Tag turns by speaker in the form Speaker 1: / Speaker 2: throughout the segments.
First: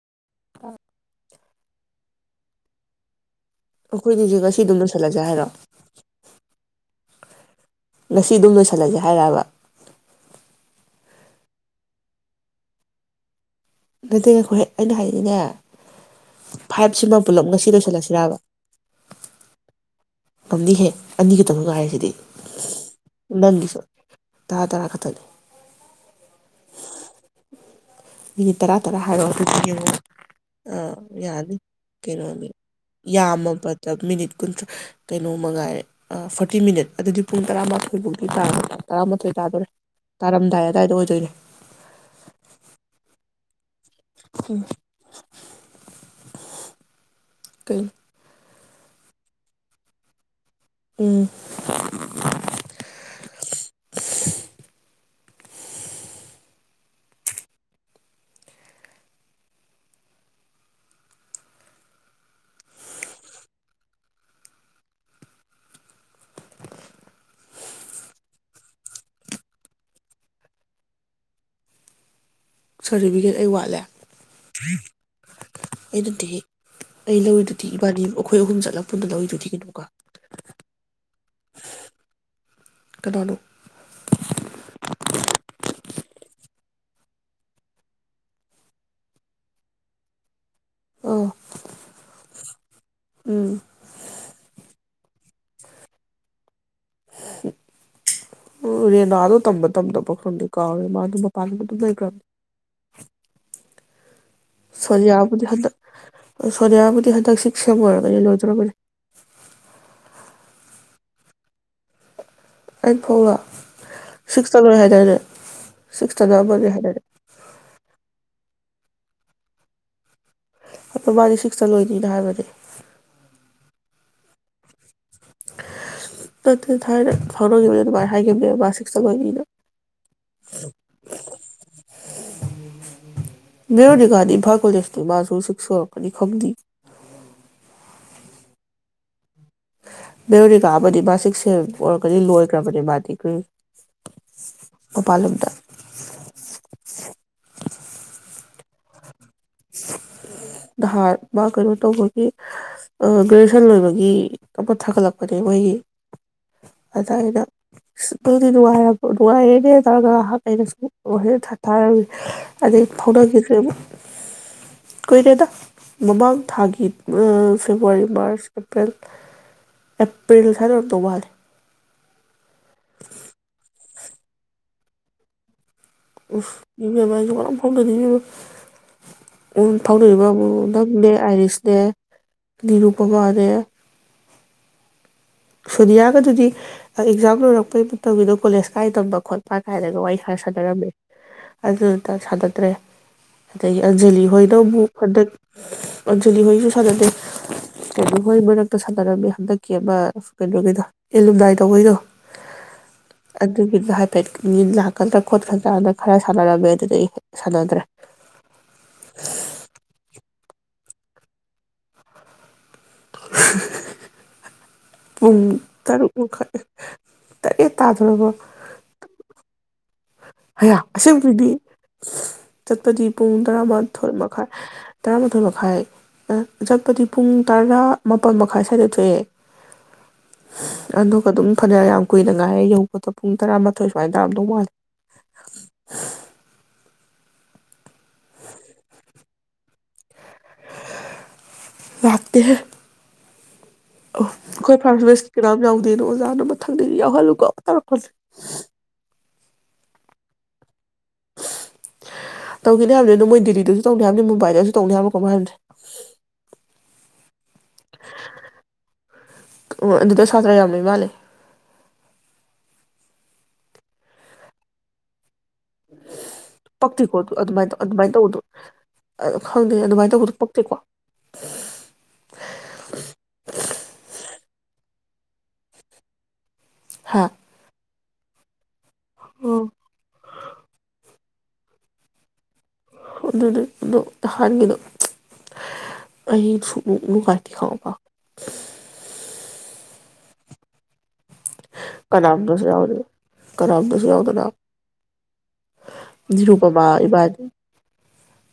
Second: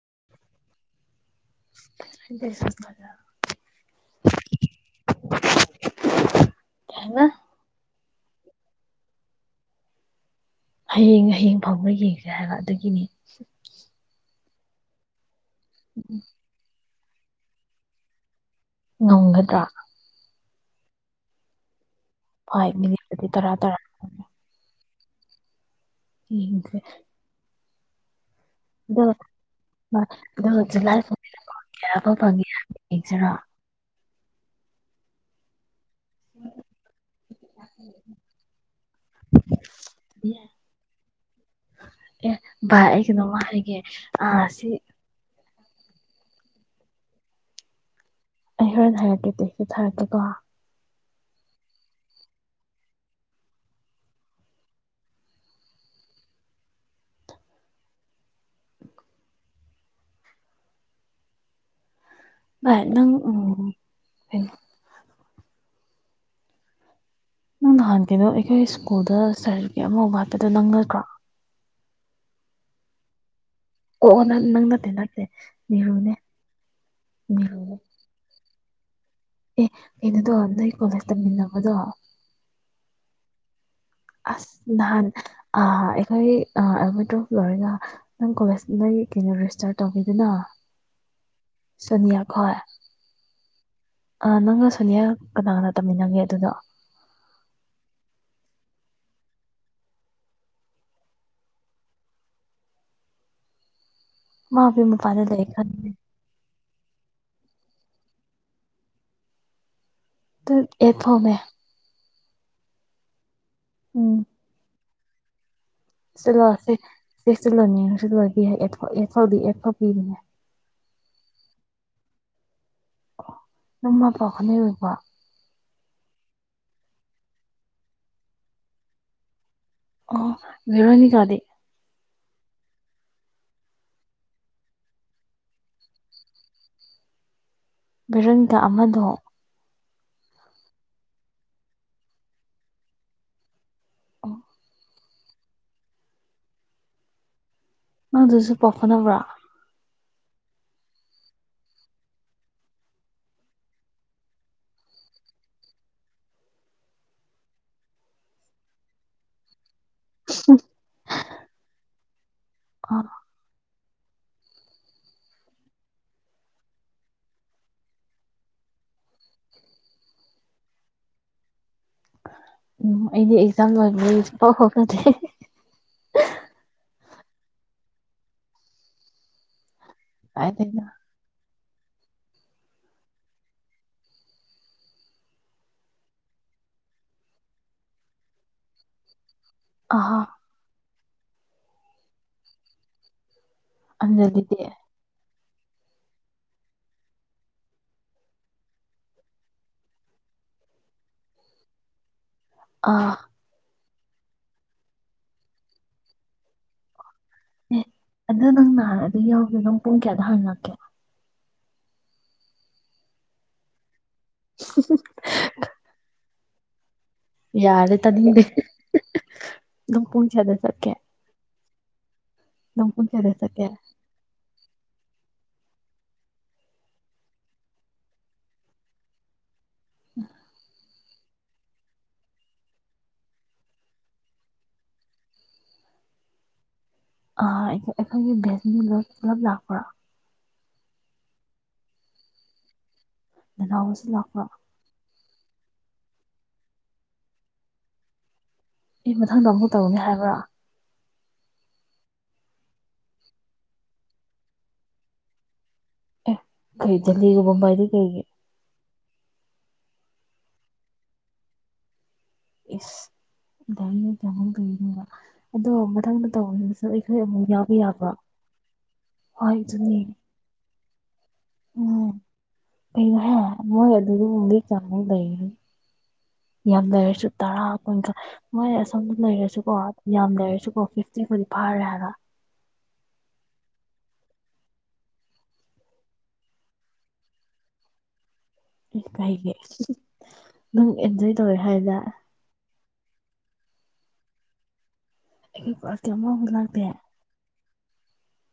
Speaker 1: [unintelligible]
Speaker 2: [unintelligible]
Speaker 1: ꯑꯩꯈꯣꯏꯒꯤꯁꯦ ꯉꯁꯤ ꯑꯗꯨꯝ ꯂꯣꯏꯁꯤꯜꯂꯁꯦ ꯍꯥꯏꯔꯣ
Speaker 2: ꯍꯦꯅ
Speaker 1: ꯉꯁꯤ ꯑꯗꯨꯝ ꯂꯣꯏꯁꯤꯜꯂꯁꯦ ꯍꯥꯏꯔꯕ
Speaker 2: ꯍꯌꯦꯡ ꯍꯌꯦꯡ ꯐꯪꯕ ꯌꯦꯡꯁꯦ ꯍꯥꯏꯕ ꯑꯗꯨꯗꯒꯤꯅꯤ
Speaker 1: ꯅꯠꯇꯦꯉꯈꯣꯏꯍ ꯑꯩꯅ ꯍꯥꯏꯅꯤꯅꯦ
Speaker 2: ꯎꯝ
Speaker 1: ꯐꯥꯏꯞꯁꯤꯃ ꯄꯨꯜꯂꯞ ꯉꯁꯤ ꯂꯣꯏꯁꯤꯜꯂꯁꯤꯔꯕ
Speaker 2: ꯉꯣꯡꯒꯗ꯭ꯔꯥ
Speaker 1: ꯃꯝꯅꯤꯍꯦ ꯑꯅꯤꯒ ꯇꯧꯔꯒ ꯍꯥꯏꯁꯤꯗꯤ
Speaker 2: ꯐꯣꯏ ꯃꯤꯅꯤꯠꯗꯤ ꯇꯔꯥ ꯇꯔꯥ
Speaker 1: ꯇ
Speaker 2: [inaudible]
Speaker 1: ꯃꯤꯅꯤꯠ ꯇꯔꯥ ꯇꯔꯥ
Speaker 2: ꯑꯗꯨꯒ
Speaker 1: ꯍꯥꯏꯔꯣ ꯑꯗꯨꯗꯤ ꯌꯦꯡꯉ
Speaker 2: ꯑꯗꯨꯒ
Speaker 1: ꯑꯥ
Speaker 2: ꯖꯨꯂꯥꯏ
Speaker 1: ꯌꯥꯅꯤ
Speaker 2: ꯐꯣꯡꯕ ꯐꯪꯉꯦ
Speaker 1: ꯀꯩꯅꯣꯅꯤ
Speaker 2: ꯍꯥꯏꯕ ꯌꯦꯡꯁꯤꯔꯣ
Speaker 1: ꯌꯥꯝꯃꯕꯗ ꯃꯤꯅꯤꯠ ꯀꯨꯟꯊ ꯀꯩꯅꯣꯝꯃꯒꯥꯏꯔꯦ ꯐꯣꯔꯇꯤ ꯃꯤꯅꯤꯠ ꯑꯗꯨꯗꯤ ꯄꯨꯡ ꯇꯔꯥꯃꯥꯊꯣꯏ ꯐꯥꯎꯗꯤ ꯇꯥ ꯇꯔꯥꯃꯥꯊꯣꯏ ꯇꯥꯗꯣꯔꯦ
Speaker 2: ꯑꯦ
Speaker 1: ꯇꯥꯔꯝꯗꯥꯏ ꯑꯗꯨꯋꯥꯏꯗ ꯑꯣꯏꯗꯣꯏꯅꯦ
Speaker 2: ꯍꯥꯏ ꯑ ꯁꯤ
Speaker 1: ꯀꯩ
Speaker 2: ꯑꯩ ꯍꯣꯔꯦꯟ ꯍꯥꯏꯔꯛꯀꯦꯗꯤꯦ ꯁꯤ ꯊꯔꯛꯀꯦꯀꯣ
Speaker 1: ꯎꯝ
Speaker 2: ꯅꯪ ꯑꯣ ꯅꯪ ꯅꯍꯥꯟ ꯀꯩꯅꯣ ꯑꯩꯈꯣꯏ ꯁ꯭ꯀꯨꯜꯗ ꯁꯥꯏꯔꯤ ꯀ ꯑꯃ ꯋꯥꯠꯄꯗꯣ ꯅꯪ ꯅꯠꯇ꯭ꯔꯣ
Speaker 1: ꯁꯔꯇꯤꯐꯤꯀꯦꯠ ꯑꯩ ꯋꯥꯠ
Speaker 2: ꯑꯣ ꯅꯪ ꯅꯪ ꯅꯠꯇꯦ ꯅꯠꯇꯦ ꯅꯤꯔꯨꯅꯦ
Speaker 1: ꯑꯩꯩꯅꯗꯤ ꯑꯩ ꯂꯧꯔꯤꯗꯨꯗꯤ
Speaker 2: ꯅꯤꯔꯨꯅꯦ
Speaker 1: ꯏꯕꯥꯅꯤ ꯑꯩꯈꯣꯏ ꯑꯍꯨꯝ ꯆꯠꯂꯛ
Speaker 2: ꯑꯦ ꯏꯅ ꯑꯗꯨꯣ ꯑꯗꯥꯏ ꯀꯣꯂꯦ ꯇꯃꯤꯟꯅꯕꯗꯣ
Speaker 1: ꯀꯅꯥꯅꯣ
Speaker 2: ꯑꯁ ꯅꯍꯥꯟ ꯑꯩꯈꯣꯏ ꯑꯦꯜꯃꯤꯗ꯭ꯔꯣ ꯂꯣꯏꯔꯒ ꯅꯪ ꯀꯣꯂꯦꯖ ꯀꯩꯅꯣ ꯔꯦꯖꯤꯁꯇꯔ ꯇꯧꯤꯗꯅꯣ
Speaker 1: ꯑꯥ
Speaker 2: ꯁꯣꯅꯤꯌꯥ ꯍꯣꯏ
Speaker 1: ꯎꯝ
Speaker 2: ꯅꯪꯒ ꯁꯣꯅꯤꯌꯥꯒ ꯀꯅꯥ ꯀꯅꯥ ꯇꯝꯃꯤꯟꯅꯒꯦ ꯑꯗꯨꯗꯣ
Speaker 1: ꯑꯣ ꯔꯦꯅꯥꯗꯣ ꯇꯝꯕ ꯇꯝꯗ ꯄꯈꯗ ꯀꯥꯎꯔꯦ ꯃꯥꯗꯣ ꯃꯄꯥꯟꯗ ꯑꯗꯨꯝ ꯂꯩꯈ꯭ꯔꯕꯅꯦ
Speaker 2: ꯃꯥꯕꯨ ꯃꯄꯥꯟꯗ ꯂꯩ
Speaker 1: ꯁꯣꯅꯤꯌꯥꯕꯨꯗꯤ
Speaker 2: ꯈꯟꯕꯅꯦ
Speaker 1: ꯍꯟꯗꯛ ꯁꯣꯅꯤꯌꯥꯕꯨꯗꯤ ꯍꯟꯗꯛꯁꯤ ꯀꯩꯅ ꯂꯣꯏꯖꯔꯅꯦ
Speaker 2: ꯏꯊꯣ ꯃ
Speaker 1: ꯑꯩ ꯐꯣꯡꯕ ꯁꯤꯇꯗꯨ ꯍꯥꯏ ꯆꯔ
Speaker 2: ꯁꯤꯂꯁꯦ ꯁꯤ ꯆꯂꯅꯤ ꯏꯣ ꯄꯤ
Speaker 1: ꯑ ꯃꯥꯅꯤ ꯁꯤꯛꯁꯇ ꯂꯣꯏꯅꯤꯅ ꯍꯥꯏꯕꯅꯦ
Speaker 2: ꯅꯃ ꯄ ꯈꯅ ꯑꯣꯏꯕ
Speaker 1: ꯅꯠꯇꯦ ꯊꯥꯏꯅ ꯐꯥꯎꯅꯈꯤꯕꯅꯦ ꯑꯗꯨꯃꯥꯏꯅ ꯍꯥꯏꯈꯤꯕꯅꯦꯕ ꯃꯥ ꯁꯤꯛꯁꯇ ꯑꯣꯏꯕꯅꯤꯅ
Speaker 2: ꯑꯣ ꯚꯦꯔꯣꯅꯤꯀꯗꯤ
Speaker 1: ꯚꯦꯔꯣꯅꯤꯀꯥꯗꯤ ꯃꯖꯨ ꯏꯝꯐꯥꯜ ꯀꯣ ꯇꯥ ꯃꯥꯖꯨ ꯁꯤꯀꯁ ꯁꯨꯔꯝꯃꯅꯤ ꯈꯪꯗꯦꯌꯦ
Speaker 2: ꯚꯦꯔꯣꯅꯤꯀꯥ ꯑꯃꯗꯣ
Speaker 1: ꯚꯦꯔꯣꯅꯤꯀ ꯑꯃꯗꯤ ꯁꯤꯛꯁ ꯁꯨꯔꯝꯅꯤ ꯑꯣꯏꯔꯝꯒꯗꯤ ꯂꯣꯏꯈ꯭ꯔꯕꯅꯤ ꯃꯥꯗꯤ
Speaker 2: ꯑꯣ
Speaker 1: [inaudible] ꯎꯄꯥꯏꯂꯩꯇꯦ
Speaker 2: ꯅꯪ ꯑꯗꯨꯁꯨ ꯄꯥꯎ ꯐꯥꯑꯣꯅꯕꯔꯣ
Speaker 1: ꯅꯍꯥꯟ ꯃꯥ ꯀꯩꯅꯣ ꯇꯧꯕꯒꯤ ꯒ꯭ꯔꯦꯖꯨꯋꯦꯁꯟ ꯂꯣꯏꯕꯒꯤ ꯑꯃ ꯊꯥꯒꯠꯂꯛꯄꯅꯦ ꯃꯣꯏꯒꯤ ꯑꯗ ꯑꯩꯅ ꯅꯨꯡꯉꯥꯏꯔꯦꯅꯦ ꯍꯥꯏ ꯇꯔꯒ ꯑꯩꯅꯁꯨ ꯍ ꯑꯗꯩ
Speaker 2: ꯑꯥ
Speaker 1: ꯐꯥꯎꯅꯈꯤꯗ꯭ꯔꯦ ꯑꯃꯨꯛ ꯀꯨꯏꯔꯦꯗ ꯃꯃꯥꯡ ꯊꯥꯒꯤ ꯐꯦꯕꯋꯥꯔꯤ ꯃꯥꯔꯆ ꯑꯦꯄ꯭ꯔꯤꯜ ꯑꯦꯄ꯭ꯔꯤꯜ ꯁ꯭ꯋꯥꯏꯔꯝꯗꯧ ꯃꯥꯂꯦ
Speaker 2: ꯎꯝ ꯑꯩꯗꯤ ꯑꯦꯛꯖꯥꯝ ꯂꯣꯏ ꯐ
Speaker 1: ꯏꯕꯦꯃ ꯑꯩꯖꯨ ꯀꯅꯝ ꯐꯥꯎꯅꯗꯦ ꯐꯥꯎꯅꯔꯤꯕꯕꯨ
Speaker 2: ꯀꯥꯏꯗꯩꯅꯣ
Speaker 1: ꯅꯪꯅꯦ ꯑꯥꯏꯔꯤꯁꯅꯦ ꯅꯤꯔꯨꯄꯥꯃꯅꯦ ꯁꯣꯅꯤꯌꯥꯒꯗꯨꯗꯤ ꯑꯦꯛꯖꯥꯝ ꯂꯣꯏꯔꯛꯄꯩ ꯃꯇꯝꯒꯤꯗꯣ ꯀꯣꯂꯦꯖ ꯀꯥꯏ ꯇꯝꯕ ꯈꯣꯠꯄ ꯄꯥ ꯀꯥꯏꯔꯒ ꯋꯥꯔꯤ
Speaker 2: ꯑꯍꯥ
Speaker 1: ꯈꯔ ꯁꯥꯟꯅꯔꯝꯃꯦ ꯑꯗꯨꯇ ꯁꯥꯅꯗ꯭ꯔꯦ ꯑꯗꯒꯤ ꯑꯟꯖꯂꯤ
Speaker 2: ꯑꯟꯖꯂꯤꯗꯤ
Speaker 1: ꯍꯣꯏꯗꯕꯨ ꯍꯟꯗꯛ ꯑꯟꯖꯂꯤ ꯍꯣꯏꯁꯨ ꯁꯥꯟꯅꯗꯦ ꯀꯩꯅꯣ ꯍꯣꯏ ꯃꯔꯛꯇ ꯁꯥꯟꯅꯔꯝꯃꯦ ꯍꯟꯗꯛꯀꯤ ꯑꯃ ꯀꯩꯅꯣꯒꯤꯗꯣ ꯏꯂꯨꯝꯅꯥꯏ ꯇꯧꯕꯒꯤꯗꯣ
Speaker 2: ꯑꯥ
Speaker 1: ꯑꯗꯨꯒꯤꯒ ꯄ ꯂꯥꯛꯀꯗ꯭ꯔꯥ ꯈꯣꯠꯀꯗꯔꯥꯅ ꯈꯔ ꯁꯥꯟꯅꯔꯝꯃꯦ ꯑꯗꯨꯗ ꯑꯩ
Speaker 2: ꯑꯦ ꯑꯗꯨ ꯅꯪ ꯅꯍ ꯑꯗꯨ ꯌꯥꯎꯗꯦ ꯅꯪ ꯄꯨꯡ ꯀꯌꯥꯗ ꯍꯪꯉꯛꯀꯦ
Speaker 1: [inaudible] ꯄꯨꯡ ꯇꯔꯨꯛ ꯃꯈꯥꯏ ꯇꯔꯦꯠ
Speaker 2: ꯌꯥꯔꯦ
Speaker 1: ꯇꯥꯗꯣꯔꯕ
Speaker 2: ꯇꯅꯤꯡꯗꯦ
Speaker 1: ꯍꯌꯥ ꯑꯁꯤ ꯐꯗꯤ
Speaker 2: ꯅꯪ
Speaker 1: ꯆꯠꯄꯗꯤ
Speaker 2: ꯀꯌꯥꯗ
Speaker 1: ꯄꯨꯡ
Speaker 2: ꯆꯠꯀꯦ
Speaker 1: ꯇꯔꯥꯃꯊꯣꯏ ꯃꯈꯥꯏ ꯇꯔꯥꯃꯥꯊꯣꯏ ꯃꯈ ꯃꯈꯥꯏ ꯆꯠꯄꯗꯤ ꯄꯨꯡ ꯇꯔꯥ ꯃꯥꯄꯜ ꯃꯈꯥꯏ ꯁ꯭ꯋꯥꯏꯗ ꯊꯣꯛꯑꯦ
Speaker 2: ꯎ
Speaker 1: ꯑꯗꯨꯒ ꯑꯗꯨꯝ ꯐꯅꯌꯥꯝ ꯌꯥꯝ ꯀꯨꯏꯅ ꯉꯥꯏꯔꯦ ꯌꯧꯕꯗꯣ ꯄꯨꯡ ꯇꯔꯥꯃꯊꯣꯏ ꯁꯨꯃꯥꯏꯅ ꯇꯥꯔꯝꯗꯧ ꯃꯥꯜꯂꯦ
Speaker 2: ꯑ ꯑꯩꯈꯣꯏꯒꯤ ꯕꯦꯁ ꯄꯨꯂꯞ ꯂꯥꯛꯄ꯭ꯔꯥ
Speaker 1: ꯂꯥꯛꯥꯛꯇ ꯍꯦ
Speaker 2: ꯅꯅꯥꯎꯁꯨ
Speaker 1: ꯑꯣ
Speaker 2: ꯂꯥꯛꯄ꯭ꯔꯣ
Speaker 1: ꯑꯩꯣꯏ ꯐꯔꯁꯁ ꯀꯌꯥꯝꯝ ꯌꯥꯎꯗꯦꯅꯣ ꯑꯣꯖꯥꯅ ꯃꯊꯪꯗꯗꯒꯤ ꯌꯥꯎꯍꯜꯂꯨꯀꯣ ꯇꯧꯔꯛ ꯈꯣꯠꯂ
Speaker 2: ꯑꯦ ꯃꯊꯪꯗ ꯑꯃꯨꯛ ꯇꯧꯒꯅꯤ ꯍꯥꯏꯕ꯭ꯔꯥ
Speaker 1: ꯇꯧꯒꯅꯤ ꯍꯥꯏꯕꯅꯤ ꯑ ꯑꯗꯨ ꯃꯣꯏ ꯗꯗꯤꯜꯂꯤꯗꯁꯨ ꯇꯧꯅꯤ ꯍꯥꯏꯕꯅꯤ ꯃꯨꯝꯕꯥꯏꯗꯁꯨ ꯇꯧꯅꯤ ꯍꯥꯏꯕ ꯀꯃꯅ ꯍꯥꯏꯕꯁꯦ
Speaker 2: ꯑꯦ ꯀꯩ ꯗꯦꯜꯂꯤꯒ ꯃꯨꯝꯕꯥꯏꯗꯤ ꯀꯩꯒꯤ
Speaker 1: ꯑꯗꯨ ꯑꯗꯨꯗ ꯁꯥꯇꯔꯥ ꯌꯥꯝꯝꯃꯤꯕꯥꯂꯦ
Speaker 2: ꯏ ꯆꯃꯗꯅꯤꯡꯕ
Speaker 1: ꯄꯛꯇꯦꯀꯣ ꯑꯗꯨ ꯑꯗꯨꯃꯥꯏꯅ
Speaker 2: ꯌꯥꯎꯕ
Speaker 1: ꯇꯧ
Speaker 2: ꯌꯥꯕ꯭ꯔꯣ
Speaker 1: ꯑꯗꯨꯃꯥꯏꯅ ꯇꯧꯕꯗꯣ
Speaker 2: ꯍꯣꯏ
Speaker 1: ꯈꯪꯗꯦ
Speaker 2: ꯑꯗꯨꯅꯦ
Speaker 1: ꯑꯗꯨꯃꯥꯏꯅ ꯇꯧꯕꯗꯣ ꯄꯛꯇꯦꯀꯣ
Speaker 2: ꯎꯝ ꯄꯩꯒ ꯃꯃꯣ ꯆꯥꯡꯨ ꯂꯩꯏ ꯌꯥꯝ
Speaker 1: ꯍꯥ
Speaker 2: ꯂꯩꯥꯏꯔꯁꯨ ꯇꯥꯔꯥ ꯀꯀ ꯃꯣꯏ ꯁ ꯂꯩꯔꯁꯨꯀꯣ ꯌꯥꯝ ꯂꯩꯔꯁꯨꯀꯣ ꯐꯤꯐ ꯐꯥꯔꯦ ꯍꯥꯏꯕ
Speaker 1: ꯑꯗꯨꯗꯤ ꯑꯗꯣ ꯅꯍꯥꯟꯒꯤꯗꯣ ꯑꯩ ꯁꯨꯛꯅꯨꯡ ꯅꯨꯡꯉꯥꯏꯇꯦ ꯈꯪꯉꯕꯥ
Speaker 2: ꯀꯥꯏꯒꯤ ꯅꯪ ꯑꯦꯟꯖꯣꯏ ꯇꯧꯋꯦ ꯍꯥꯏꯗ
Speaker 1: ꯀꯅꯥꯝꯇꯁꯨ ꯌꯥꯎꯗꯦ ꯀꯅꯥꯝꯇꯁꯨ ꯌꯥꯎꯗꯅ
Speaker 2: ꯑꯩꯔ ꯀꯃ ꯍ ꯂꯥꯛꯗꯦ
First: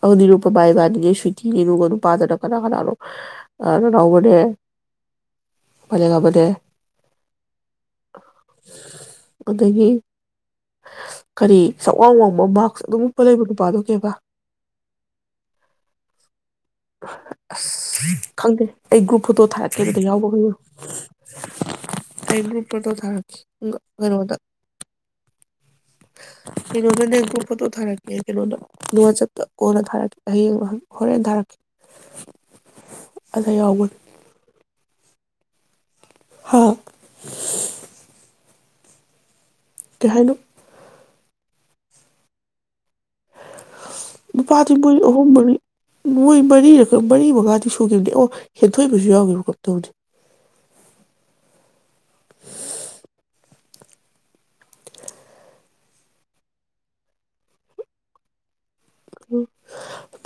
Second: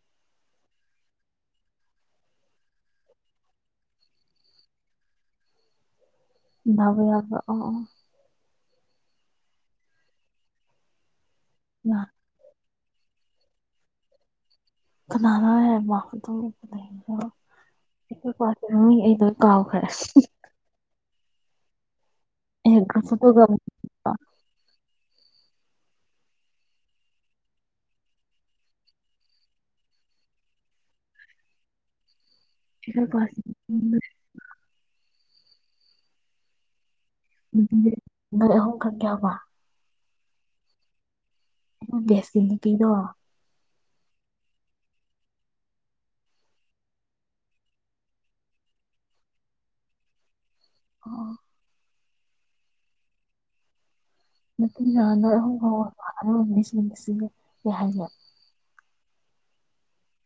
Speaker 1: ꯑꯗꯨ ꯅꯤꯔꯨꯄꯃꯥ ꯏꯕꯥꯟꯅꯤꯅꯦ ꯁ꯭ꯋꯇꯤꯅꯦ ꯑꯗꯨꯒ ꯅꯨꯄꯥꯗꯅ ꯀꯅꯥ ꯀꯅꯥꯅꯣ ꯑ ꯅꯅꯥꯎꯕꯅꯦ
Speaker 2: ꯥꯕ ꯌꯥꯕ
Speaker 1: ꯑꯗꯨꯗꯒꯤ ꯀꯔꯤ
Speaker 2: ꯑꯣ
Speaker 1: ꯆꯞꯋꯥꯡ ꯋꯥꯡꯕ ꯃꯥꯛꯁ ꯑꯗꯨꯝ ꯎꯞꯄ ꯂꯩꯕ ꯅꯨꯄꯥꯗꯣ ꯀꯩꯕ
Speaker 2: ꯀꯅꯥꯅꯣ
Speaker 1: ꯑꯁ
Speaker 2: ꯍꯥꯏꯕꯣꯏ
Speaker 1: ꯈꯪꯗꯦ ꯑꯩ ꯒ꯭ꯔꯨꯞ
Speaker 2: ꯑꯩꯗꯣ ꯀꯥꯎꯈ꯭ꯔꯦ
Speaker 1: ꯀꯩ
Speaker 2: ꯑꯩ
Speaker 1: ꯐꯣꯇꯣ
Speaker 2: ꯒ꯭ꯔꯨꯞ
Speaker 1: ꯊꯥꯔꯛꯀꯦ
Speaker 2: ꯐꯣꯇꯣꯒ
Speaker 1: ꯑꯗꯨꯒ
Speaker 2: ꯑꯩꯈꯣꯏ
Speaker 1: ꯀꯩꯅꯣꯗ ꯀꯩꯅꯣꯗꯅꯦ ꯒ꯭ꯔꯨꯞ ꯐꯣꯇꯣ ꯊꯥꯔꯛꯀꯦ ꯀꯩꯅꯣꯗ ꯀꯣꯟꯅ ꯊꯥꯔꯛ ꯍꯌꯦꯡ ꯍꯣꯔꯦꯟ ꯊꯥꯔꯛꯀꯦ
Speaker 2: ꯏ ꯄꯁꯤ
Speaker 1: ꯑꯗ ꯌꯥꯎꯕꯅꯤ ꯍꯥꯥ
Speaker 2: ꯎꯍ ꯈ ꯀꯌꯥ ꯋꯥ
Speaker 1: ꯀꯍꯥꯟꯅꯣ
Speaker 2: ꯦꯁꯀꯤꯅꯤ ꯀꯗꯣ
Speaker 1: ꯅꯨꯄꯥꯗꯤ ꯃꯣꯏ ꯑꯍꯨꯝ ꯃꯔꯤ ꯃꯣꯏ ꯃꯔꯤꯔ ꯃꯔꯤ ꯃꯉꯥꯗꯤ ꯁꯨꯈꯤꯕꯅꯤ ꯑꯣ ꯍꯦꯟꯊꯣꯏꯕꯁꯨ ꯌꯥꯎꯈꯤꯕ ꯀꯝ ꯇꯧꯅꯤ
Speaker 2: ꯑꯣ ꯃꯇꯨꯡ ꯅꯣꯏ ꯑꯍꯨꯝ ꯐꯥꯎꯝꯅꯤ ꯁꯤꯁꯤ ꯀꯩ ꯍꯥꯏꯅ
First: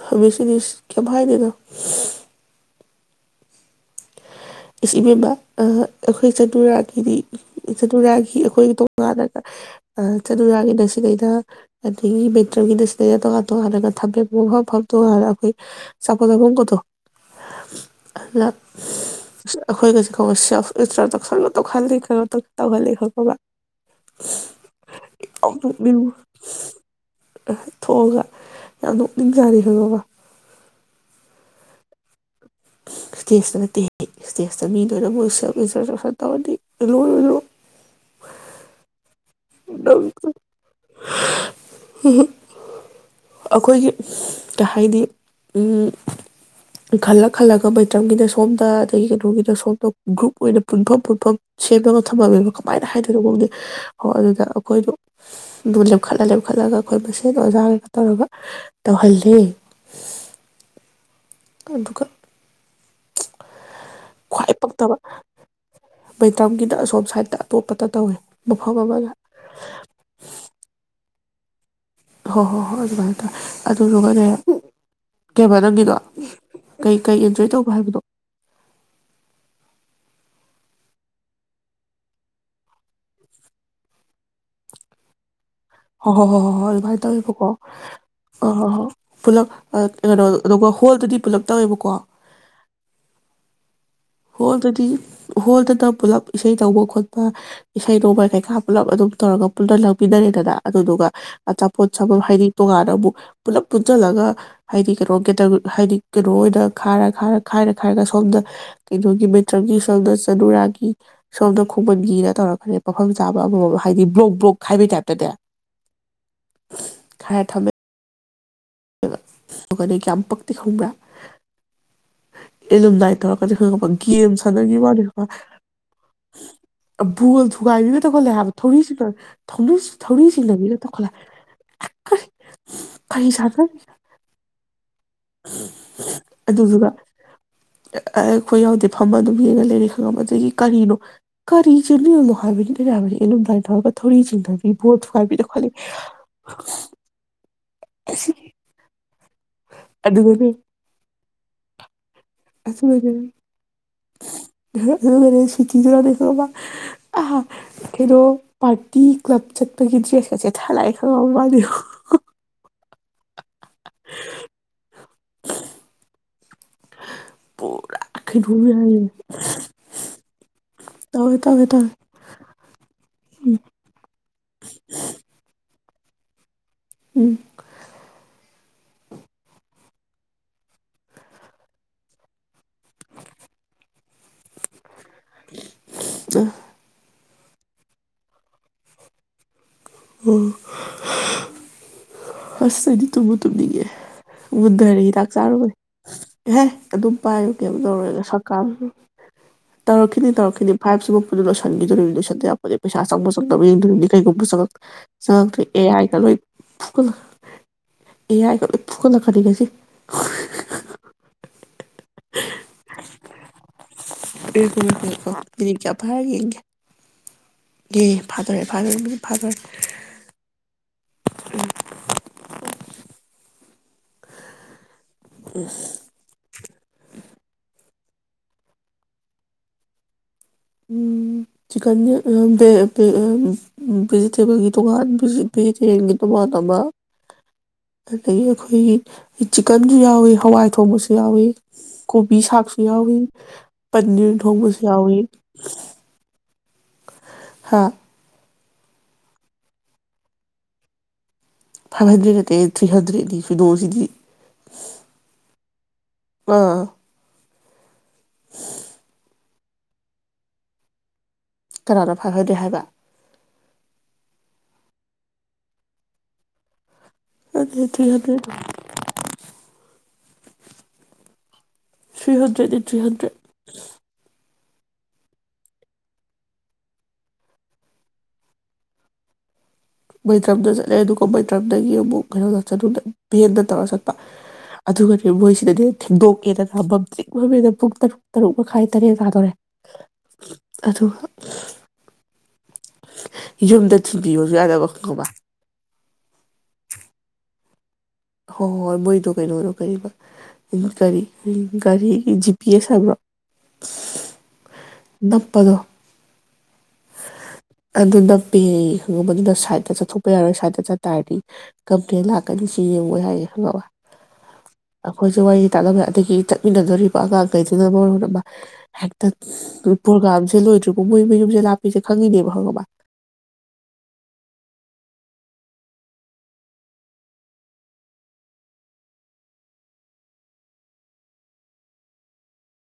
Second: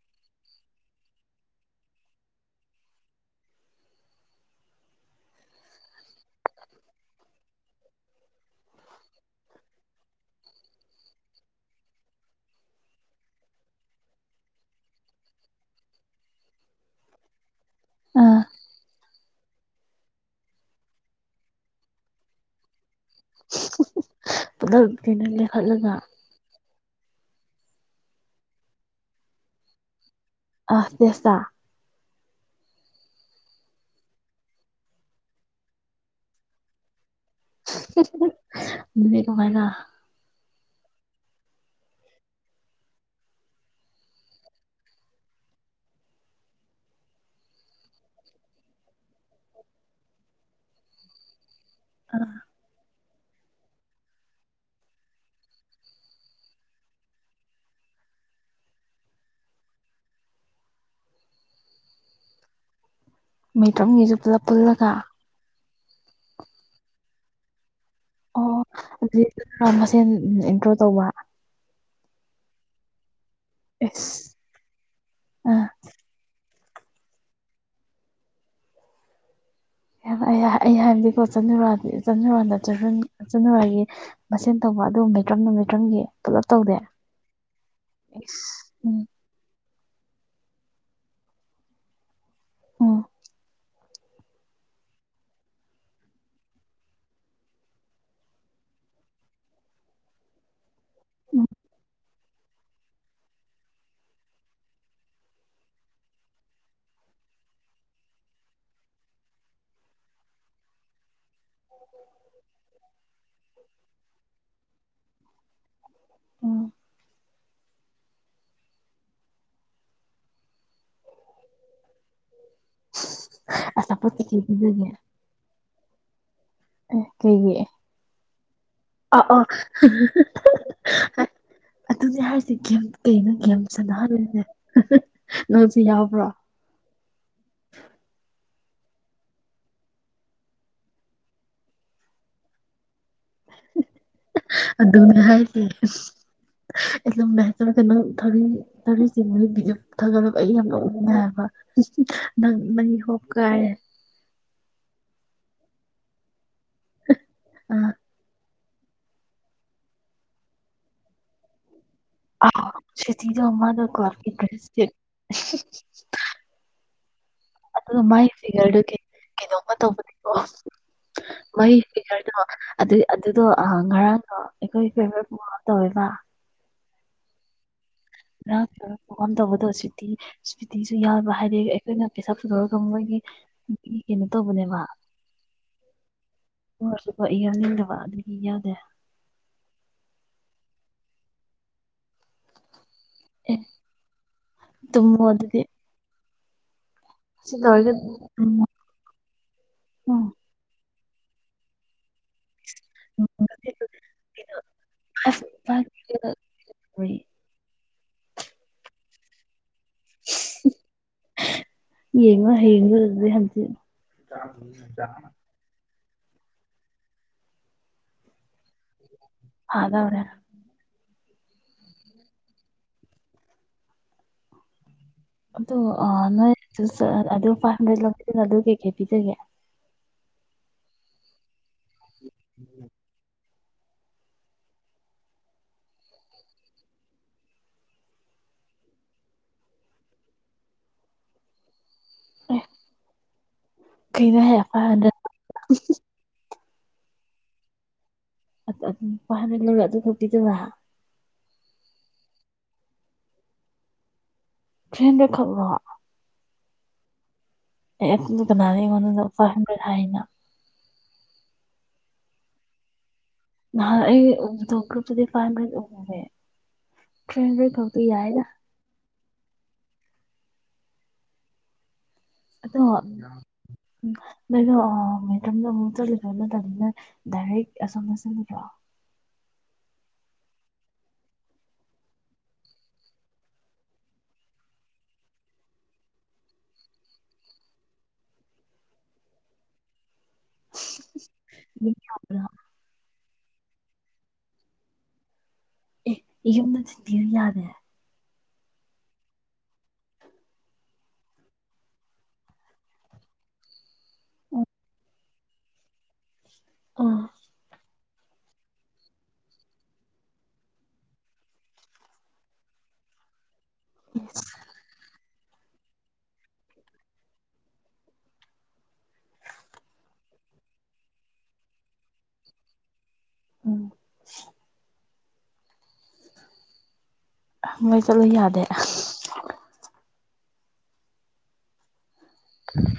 Speaker 1: ꯐꯝꯃꯤꯁꯤꯅꯤ ꯀꯩꯝ ꯍꯥꯏꯔꯤꯅꯣ ꯏ ꯏꯕꯦꯝꯃ ꯑꯩꯈꯣꯏ ꯆꯅꯨꯔꯥꯒꯤꯗꯤ ꯆꯅꯨꯔꯥꯒꯤ ꯑꯩꯈꯣꯏ ꯇꯣꯉꯥꯟꯅꯒ ꯆꯅꯨꯔꯥꯒꯤꯗ ꯁꯤꯗꯩꯅ ꯑꯗꯒꯤ ꯃꯦꯇ꯭ꯔꯒꯤꯗ ꯁꯤꯗꯩꯅ ꯇꯣꯉꯥꯟ ꯇꯣꯉꯥꯟꯅꯒ ꯊꯝꯕꯤꯕ ꯃꯐꯝ ꯃꯐꯝ ꯇꯣꯉꯥꯟꯒ ꯑꯩꯈꯣꯏ ꯆꯥꯐꯝꯠ ꯆꯥꯐꯝꯒꯗꯣ
Speaker 2: ꯑꯥ
Speaker 1: ꯂꯥꯛ ꯑꯩꯈꯣꯏꯒꯁꯨ ꯈꯦꯜꯁ꯭ꯔꯥꯁꯇ꯭ꯔꯆꯔꯒ ꯇꯧꯍꯜꯂꯤ ꯈꯔ ꯇꯧꯍꯜꯂꯤ ꯈ ꯕ
Speaker 2: ꯄꯨꯂꯞ ꯀꯩꯅꯣ ꯂꯤꯡꯈꯠꯂꯒ
Speaker 1: [unintelligible] ꯊꯣꯛꯑꯒ ꯌꯥꯝ ꯄꯨꯛꯅꯤꯡ ꯆꯥꯔꯤ ꯈꯉꯣꯕ
Speaker 2: ꯑ ꯆꯦꯁ
Speaker 1: ꯏꯁꯇꯦꯖꯇ ꯅꯠꯇꯦ ꯏꯁꯇꯦꯁꯇ ꯃꯤ ꯂꯣꯏꯅꯕꯨꯣꯏ ꯁ ꯏꯟꯇꯔꯗꯛꯁꯟ ꯇꯧꯔꯗꯤ ꯂꯣꯏ ꯂꯣꯏ
Speaker 2: ꯎ ꯇꯃꯥꯏꯅ
Speaker 1: ꯅꯪ ꯑꯩꯈꯣꯏꯒꯤ ꯀꯩ ꯍꯥꯏꯅꯤ ꯈꯜꯂ ꯈꯜꯂꯒ ꯃꯩꯇ꯭ꯔꯝꯒꯤꯅ ꯁꯣꯝꯗ ꯑꯗꯒꯤ ꯀꯩꯅꯣꯒꯤꯗ ꯁꯣꯝꯗ ꯒ꯭ꯔꯨꯞ ꯑꯣꯏꯅ ꯄꯨꯟꯐꯝ ꯄꯨꯟꯐꯝ ꯁꯦꯝꯕꯒ ꯊꯝꯃꯃꯦꯕ ꯀꯃꯥꯏꯅ ꯍꯥꯏ ꯀꯩꯩꯅꯣꯒꯧꯗꯤ ꯍꯣꯏ ꯑꯗꯨꯗ ꯑꯩꯈꯣꯏꯗ ꯑꯗꯨ ꯂꯦꯝꯈꯠꯂ ꯂꯦꯦꯝꯈꯠꯂꯒ ꯑꯩꯈꯣꯏ ꯃꯁꯦꯟ ꯑꯣꯖꯥꯒꯒ ꯇꯧꯔꯒ ꯇꯧꯍꯜꯂꯤ ꯑꯗꯨꯗꯨꯀꯠ
Speaker 2: ꯃꯩꯇ꯭ꯔꯝꯒꯤꯁꯨ ꯄꯨꯂꯞ ꯄꯨꯜꯂꯒ
Speaker 1: ꯄꯛꯇꯕ ꯃꯩꯇ꯭ꯔꯝꯒꯤꯅ ꯑꯁꯣꯝ ꯁꯥꯏꯗꯠꯇ ꯑꯇꯣꯞꯄ ꯇ
Speaker 2: ꯑꯣ ꯑꯗꯨꯗꯤ ꯃꯁꯦꯟ ꯑꯦꯟꯇ꯭ꯔꯣ ꯇꯧꯕ
Speaker 1: ꯍ ꯍꯣ ꯍ ꯑꯗꯨꯃꯥꯏ ꯑꯗꯨꯗꯨ ꯀꯅꯦ
Speaker 2: ꯑꯦꯁ
Speaker 1: ꯀꯦꯕ
Speaker 2: ꯑꯥ
Speaker 1: ꯅꯪꯒꯤꯗꯣ ꯀꯩ ꯀꯩ ꯑꯦꯟꯖꯣꯏ ꯇꯧꯕ ꯍꯥꯏꯕꯗꯣ
Speaker 2: ꯑꯩ ꯑꯩ ꯍꯥꯏꯕꯗꯤꯀꯣ ꯆꯅꯨꯔ ꯆꯅꯨꯔꯥꯗ ꯆꯅꯨꯔꯥꯒꯤ ꯃꯁꯦꯟ ꯇꯧꯕ ꯑꯗꯨꯒꯨꯝꯕꯇ꯭ꯔꯝ ꯅꯨꯃꯤꯠ
Speaker 1: ꯑꯣ ꯍꯣ ꯍ ꯍ
Speaker 2: ꯏꯁ
Speaker 1: ꯍꯣ
Speaker 2: ꯎꯝ
Speaker 1: ꯄꯨꯂꯞ ꯀꯩꯅꯣ ꯑꯗꯨꯒ ꯍꯣꯜꯗꯗꯤ ꯄꯨꯂꯞ ꯇꯧꯋꯦꯕꯀꯣ
Speaker 2: ꯑꯣ
Speaker 1: ꯍꯣꯜꯗꯗꯤ ꯍꯣꯜꯗꯅ ꯄꯨꯂꯞ ꯏꯁꯩ ꯅꯧꯕ ꯈꯣꯠꯄ ꯏꯁꯩ ꯅꯣꯡꯃ ꯀꯩꯀꯥ ꯄꯨꯜꯂꯞ ꯑꯗꯨꯝ ꯇꯧꯔꯒ ꯄꯨꯂ ꯂꯥꯡꯃꯤꯟꯅꯔꯦꯗꯅ ꯑꯗꯨꯗꯨꯒ
Speaker 2: ꯎꯝ
Speaker 1: ꯑꯆꯥꯄꯣꯠ ꯆꯐꯝ ꯍꯥꯏꯗꯤ ꯇꯣꯉꯥꯟꯅ ꯑꯃꯨꯛ ꯄꯨꯂꯞ ꯄꯨꯟꯁꯤꯜꯂꯒ ꯍꯥꯏꯗꯤ ꯀꯩꯅꯣ ꯀꯇ ꯍꯥꯏꯗꯤ ꯀꯩꯅꯣ ꯑꯣꯏꯅ ꯈꯥꯏꯔ ꯈꯥꯔ ꯈꯥꯏꯔ ꯈꯥꯏꯔꯒ ꯁꯣꯝꯗ ꯀꯩꯅꯣꯒꯤ ꯃꯩꯇ꯭ꯔꯛꯒꯤ ꯁꯣꯗ ꯆꯂꯨꯔꯥꯒꯤ ꯁꯣꯝꯗ ꯈꯣꯡꯃꯟꯒꯤꯅ ꯇꯧꯔꯛꯄꯅꯦ ꯃꯐꯝ ꯆꯥꯕ ꯑꯃꯃꯝ ꯍꯥꯏꯗꯤ ꯕ꯭ꯂꯣꯛ ꯕ꯭ꯂꯣꯛ ꯍꯥꯏꯕꯩ ꯇꯥꯏꯞꯇꯅꯦ
Speaker 2: ꯎꯝ
Speaker 1: ꯈꯔ ꯊꯝꯃꯦ ꯅꯤ ꯀꯌꯥꯝ ꯄꯛꯇꯤ ꯈꯪꯕ꯭ꯔꯥ ꯑꯦꯂꯨꯝꯗꯥꯏ ꯇꯧꯔꯒꯗꯤ ꯈꯪꯕ
Speaker 2: ꯑꯆꯥꯄꯣꯠ
Speaker 1: ꯒꯦꯝ
Speaker 2: ꯀꯩꯀꯩ
Speaker 1: ꯁꯥꯟꯅꯒꯤ
Speaker 2: ꯄꯤꯖꯒꯦ
Speaker 1: ꯋꯥ
Speaker 2: ꯑꯦ
Speaker 1: ꯕꯣꯜ
Speaker 2: ꯀꯩꯒꯤ
Speaker 1: ꯊꯨꯒꯥꯏꯕꯤꯒ ꯇꯧꯈꯠꯂꯦ ꯍꯥꯏꯕ
Speaker 2: ꯑꯥ ꯑꯥ
Speaker 1: ꯊꯧꯔꯤꯁꯤꯡꯅ ꯊꯧꯔꯤ ꯁꯤꯡꯅꯕꯤꯒ ꯇꯧꯈꯠꯂꯦ ꯀꯔꯤ ꯁꯥꯅ
Speaker 2: ꯆꯅꯍ ꯂꯩꯦ [inaudible]
Speaker 1: ꯑꯗꯨ ꯑꯗꯨꯗꯨꯒ ꯑꯩꯈꯣꯏ ꯌꯥꯎꯗꯦ ꯐꯝꯃ ꯑꯗꯨꯝ ꯌꯦꯡꯉ ꯂꯩꯔꯦ ꯈꯪꯉꯝꯕ ꯑꯗꯒꯤ ꯀꯔꯤꯅꯣ ꯀꯔꯤ ꯆꯦꯜꯂꯤꯅꯣ ꯍꯥꯏꯕꯅꯤ ꯂꯩ ꯌꯥꯕꯅꯤ ꯅꯨꯡꯗꯥꯏ ꯇꯕ ꯊꯣꯔꯤ ꯆꯤꯡꯅꯕꯤ ꯕꯣ
Speaker 2: ꯑꯗꯨꯅꯦ
Speaker 1: ꯊꯨꯒꯥꯏꯕꯤꯅ
Speaker 2: ꯍꯥꯏꯁꯦ
Speaker 1: ꯈꯣꯜꯂꯤ
Speaker 2: [unintelligible] [unintelligible] ꯆ ꯅꯨꯄꯤꯁꯨ ꯊꯥꯒꯠꯂꯅꯕ
Speaker 1: ꯑꯗꯨꯒꯅꯦ
Speaker 2: ꯑꯩ ꯌꯥꯝꯅ ꯎꯅ ꯍꯥꯏꯕ [inaudible] ꯅꯪꯒꯤ
Speaker 1: ꯑꯁꯖ
Speaker 2: ꯍꯣꯞ ꯀꯥꯏꯔꯦ
Speaker 1: ꯁꯤ ꯀ ꯈꯔꯦꯔꯕ ꯑ ꯍꯂꯣ ꯄꯥꯔꯇꯤ ꯀ꯭ꯂꯕ ꯆꯠꯄꯒꯤ ꯗ꯭ꯔꯦꯁꯀꯁꯦ ꯊꯥ ꯂꯥꯛꯑꯦ ꯈꯪꯉꯕ ꯃꯥꯜꯂꯤ
Speaker 2: ꯑ ꯁꯤꯇ ꯃꯥꯗꯣ ꯀꯣꯟꯇꯔꯦꯁꯦꯠ ꯑꯗꯨꯒ
Speaker 1: ꯄꯨꯔꯥ
Speaker 2: ꯃꯥꯏꯒꯤ
Speaker 1: ꯀꯩꯅꯣꯝꯅꯦ
Speaker 2: ꯐꯤꯒꯔꯗꯨ
Speaker 1: ꯍꯥꯏꯕ
Speaker 2: ꯀꯩꯅꯣꯝꯃ ꯇꯧꯕꯅꯦꯀꯣ
Speaker 1: ꯇꯧꯋꯦ ꯇꯧꯋꯦ
Speaker 2: ꯃꯥꯏ
Speaker 1: ꯇꯧꯋꯦ
Speaker 2: ꯐꯤꯒꯔꯗꯣ ꯑꯗꯨ ꯑꯗꯨꯗꯣ ꯉꯔꯥꯡꯅꯣ ꯑꯩꯈꯣꯏ ꯐꯦꯚꯔꯦꯠ ꯇꯧꯋꯦꯕ ꯋꯥ
Speaker 1: ꯎꯝ
Speaker 2: ꯉꯝ ꯇꯧꯕꯗꯣ ꯁꯨꯇꯤ ꯁꯨꯇꯤꯁꯨ ꯌꯥꯕ ꯍꯥꯏꯗꯤ ꯑꯩꯈꯣꯏꯅ ꯄꯩꯁꯥ ꯄꯨꯨꯊꯣꯔꯒ ꯃꯣꯏꯒꯤ ꯀꯩꯅꯣ ꯇꯧꯕꯅꯦꯕ [unintelligible] ꯍꯣꯏ ꯌꯥꯎꯅꯤꯡꯗꯕ ꯑꯗꯨꯒꯤ ꯌꯥꯗꯦ
Speaker 1: ꯑꯣ ꯑꯗꯤ ꯇꯨꯝꯃ
Speaker 2: ꯑꯦ
Speaker 1: ꯇꯨꯝꯅꯤꯡꯉꯦ ꯃꯨꯟꯊꯔꯦ
Speaker 2: ꯇꯨꯝꯃꯣ
Speaker 1: ꯍꯤꯗꯥꯛ
Speaker 2: ꯑꯗꯨꯗꯤ
Speaker 1: ꯆꯥꯔꯨꯨꯔꯣꯏ [unintelligible] ꯑꯗꯨꯝ ꯄꯥꯏꯌꯨ
Speaker 2: ꯁꯤ
Speaker 1: ꯀꯩꯅꯣ
Speaker 2: ꯂꯣꯏꯔꯒ
Speaker 1: ꯇꯧꯔꯒ
Speaker 2: ꯇꯨꯝꯃꯣ
Speaker 1: ꯁꯔꯀꯥꯔꯁꯨ
Speaker 2: ꯎꯝ
Speaker 1: ꯇꯧꯔꯛꯈꯤꯅꯤ ꯇꯧꯔꯛꯈꯤꯅꯤ ꯐꯥꯏꯞ ꯄꯣꯔꯣ ꯁꯟꯒꯤꯗꯁꯟ ꯑꯗꯩꯥ ꯆꯪꯕ ꯆꯪꯗꯕꯡꯗꯕꯅꯤꯩꯒꯨꯝꯕ ꯆꯪꯉ
Speaker 2: ꯑꯁ
Speaker 1: ꯆꯪꯛꯇꯣꯏ ꯑꯦ ꯍꯥꯏꯥꯏꯅ ꯂꯣꯏ ꯐ ꯑꯦ ꯌꯥꯏ ꯐ ꯀꯅ ꯈꯜꯂꯤꯒꯦꯁꯤ [unintelligible]
Speaker 2: ꯌꯦꯉ ꯍꯒ ꯍ
Speaker 1: ꯣ [inaudible] ꯐꯔ ꯌꯦꯦ ꯌꯦ ꯐꯠꯇ ꯐ ꯐꯥꯖꯔ
Speaker 2: ꯐꯥꯗꯧꯔꯦ
Speaker 1: ꯎꯝ
Speaker 2: ꯑꯗꯨ ꯑ ꯅꯣꯏ ꯑꯗꯨ ꯐꯥꯏꯚ ꯍꯟꯗ꯭ꯔꯦꯠ ꯑꯗꯨ ꯀꯩꯀꯩ ꯄꯤꯖꯒꯦ
Speaker 1: ꯎꯝ ꯆꯤꯀꯟꯅꯦ ꯚꯤꯖꯤꯇꯦꯕꯜꯒꯤ ꯇꯣꯉꯥꯟ ꯚꯤꯖꯤꯇꯦꯔꯤꯌꯟꯒꯤ ꯇꯣꯉꯥꯟ ꯑꯃ ꯑꯗꯒꯤ ꯑꯩꯈꯣꯏꯒꯤ ꯆꯤꯛꯀꯟꯁꯨ ꯌꯥꯎꯏ ꯍꯋꯥꯏ ꯊꯣꯡꯕꯁꯨ ꯌꯥꯎꯏ ꯀꯣꯕꯤ
Speaker 2: ꯑꯦ
Speaker 1: ꯁꯥꯛꯁꯨ ꯌꯥꯎꯏ ꯄꯅꯤꯔ ꯊꯣꯡꯕꯁꯨ ꯌꯥꯎꯏ
Speaker 2: ꯎꯝ
Speaker 1: ꯍꯥ
Speaker 2: ꯑꯁ ꯑꯗꯨ ꯐꯥꯞꯚꯍꯟꯗ꯭ꯔꯦꯠ ꯂꯧꯔ ꯑꯗꯨꯈꯛ ꯄꯤꯖꯕ
Speaker 1: ꯐꯥꯏꯚꯍꯟꯗ꯭ꯔꯦꯠ ꯅꯠꯇꯦ ꯊ꯭ꯔꯤ ꯍꯟꯗ꯭ꯔꯦꯠꯅꯤ ꯁꯣꯅꯣꯁꯤꯗꯤ
Speaker 2: ꯊ꯭ꯔꯤꯍꯟꯗ꯭ꯔꯦꯠ ꯈꯛꯂꯣ
Speaker 1: ꯑꯥ
Speaker 2: ꯑꯦ ꯀꯅꯥꯅꯣ ꯑꯩꯉꯣꯟꯗ ꯐꯥꯏꯚ ꯍꯟꯗ꯭ꯔꯦꯠ ꯍꯥꯏꯅ
Speaker 1: ꯀꯅꯥꯅꯣ ꯐꯥꯞꯚꯍꯟꯗ꯭ꯔꯦꯠ ꯍꯥꯏꯕ
Speaker 2: ꯅꯍꯥꯟ ꯑꯩ ꯎꯕꯗꯣ ꯒ꯭ꯔꯨꯞꯇꯗꯤ ꯐꯥꯞꯚꯍꯟꯗ꯭ꯔꯦꯠ
Speaker 1: ꯑꯗꯨꯗꯤ ꯑꯗꯨꯗ ꯊ꯭ꯔꯤꯍꯟꯗ꯭ꯔꯦꯠꯅꯤ ꯊ꯭ꯔꯤꯍꯟꯗ꯭ꯔꯦꯠ
Speaker 2: ꯅꯩꯅ ꯃꯦꯗꯝꯗ ꯑꯃꯨꯛ ꯆꯠꯂꯤꯗ꯭ꯔ ꯅꯠꯇꯅꯤꯅ ꯗꯥꯏꯔꯦꯛ ꯑꯁꯣꯝꯅ ꯁꯤꯕ꯭ꯔꯣ
Speaker 1: ꯃꯩꯇ꯭ꯔꯝꯗ ꯆꯠꯂꯦ ꯑꯗꯨꯒ ꯃꯩꯇ꯭ꯔꯝꯗꯒꯤ ꯑꯃꯨꯛ ꯚꯦꯟꯗ ꯇꯧꯔꯒ ꯆꯠꯄ ꯑꯗꯨꯒꯗꯤ ꯃꯣꯏꯁꯤꯗꯗꯤ ꯊꯦꯡꯗꯣꯛꯀꯦꯅ ꯃꯝꯇ꯭ꯔꯤꯛ ꯃꯝꯃꯦ ꯄꯨꯡ ꯇꯔꯨꯛ ꯇꯔꯨꯛ ꯃꯈꯥꯏ ꯇꯔꯦꯠ ꯇꯥꯗꯣꯔꯦ ꯑꯗꯨꯒ
Speaker 2: ꯥ
Speaker 1: ꯌꯨꯝꯗ ꯊꯤꯟꯕꯤꯌꯣꯁꯨ ꯌꯥꯗꯕ ꯈꯪꯉꯕ
Speaker 2: ꯑꯦ ꯌꯨꯝꯗ ꯊꯤꯟꯕꯤꯌꯨ ꯌꯥꯗꯦ
Speaker 1: ꯍꯣꯏ ꯍꯣꯏ ꯍꯣꯏ ꯃꯣꯏꯗꯣ ꯀꯩꯅꯣꯗꯣ ꯀꯩꯕ ꯀꯔꯤ ꯀꯔꯤꯒꯤ ꯖꯤꯄꯤꯑꯦꯁ ꯍꯥꯏꯕ꯭ꯔꯣ
Speaker 2: ꯎꯝ
Speaker 1: ꯅꯞꯄꯗꯣ
Speaker 2: ꯑꯥ
Speaker 1: ꯑꯗꯨꯅ ꯄꯦ ꯑꯗꯨꯗ ꯁꯥꯏꯗꯠꯇ ꯆꯠꯊꯣꯛꯄ ꯌꯥꯔꯣꯏ ꯁꯥꯏꯠꯇ ꯆꯠꯇꯥꯥꯔꯗꯤ ꯀꯝꯄ꯭ꯂꯦꯟ ꯂꯥꯛꯀꯅꯤ ꯁꯤ ꯌꯦꯡꯉꯣꯅ ꯍꯥꯏꯌꯦ ꯍꯟꯂꯛꯑꯣꯏ
Speaker 2: [inaudible]
Speaker 1: ꯑꯩꯈꯣꯏꯁꯨ ꯋꯥꯔꯤ ꯇꯥꯟꯅꯕ ꯑꯗꯒꯤ ꯆꯠꯃꯤꯟꯅꯗꯣꯔꯤꯕ ꯑꯉꯥꯡꯈꯩꯗꯨꯅ ꯃꯔꯣꯜ ꯑꯃ ꯍꯦꯛꯇ ꯄ꯭ꯔꯣꯒꯥꯝꯁꯦ ꯂꯣꯏꯗ꯭ꯔꯤꯕꯐꯥꯎ ꯃꯣꯏ ꯃꯌꯨꯝꯁꯦ ꯂꯥꯛꯞꯄꯤꯁꯦ ꯈꯪꯉꯤꯅꯦꯕ ꯈꯪꯉꯕ
Speaker 2: ꯎꯝ ꯃꯣꯏ ꯆꯠꯂꯨ ꯌꯥꯗꯦ ꯎꯝ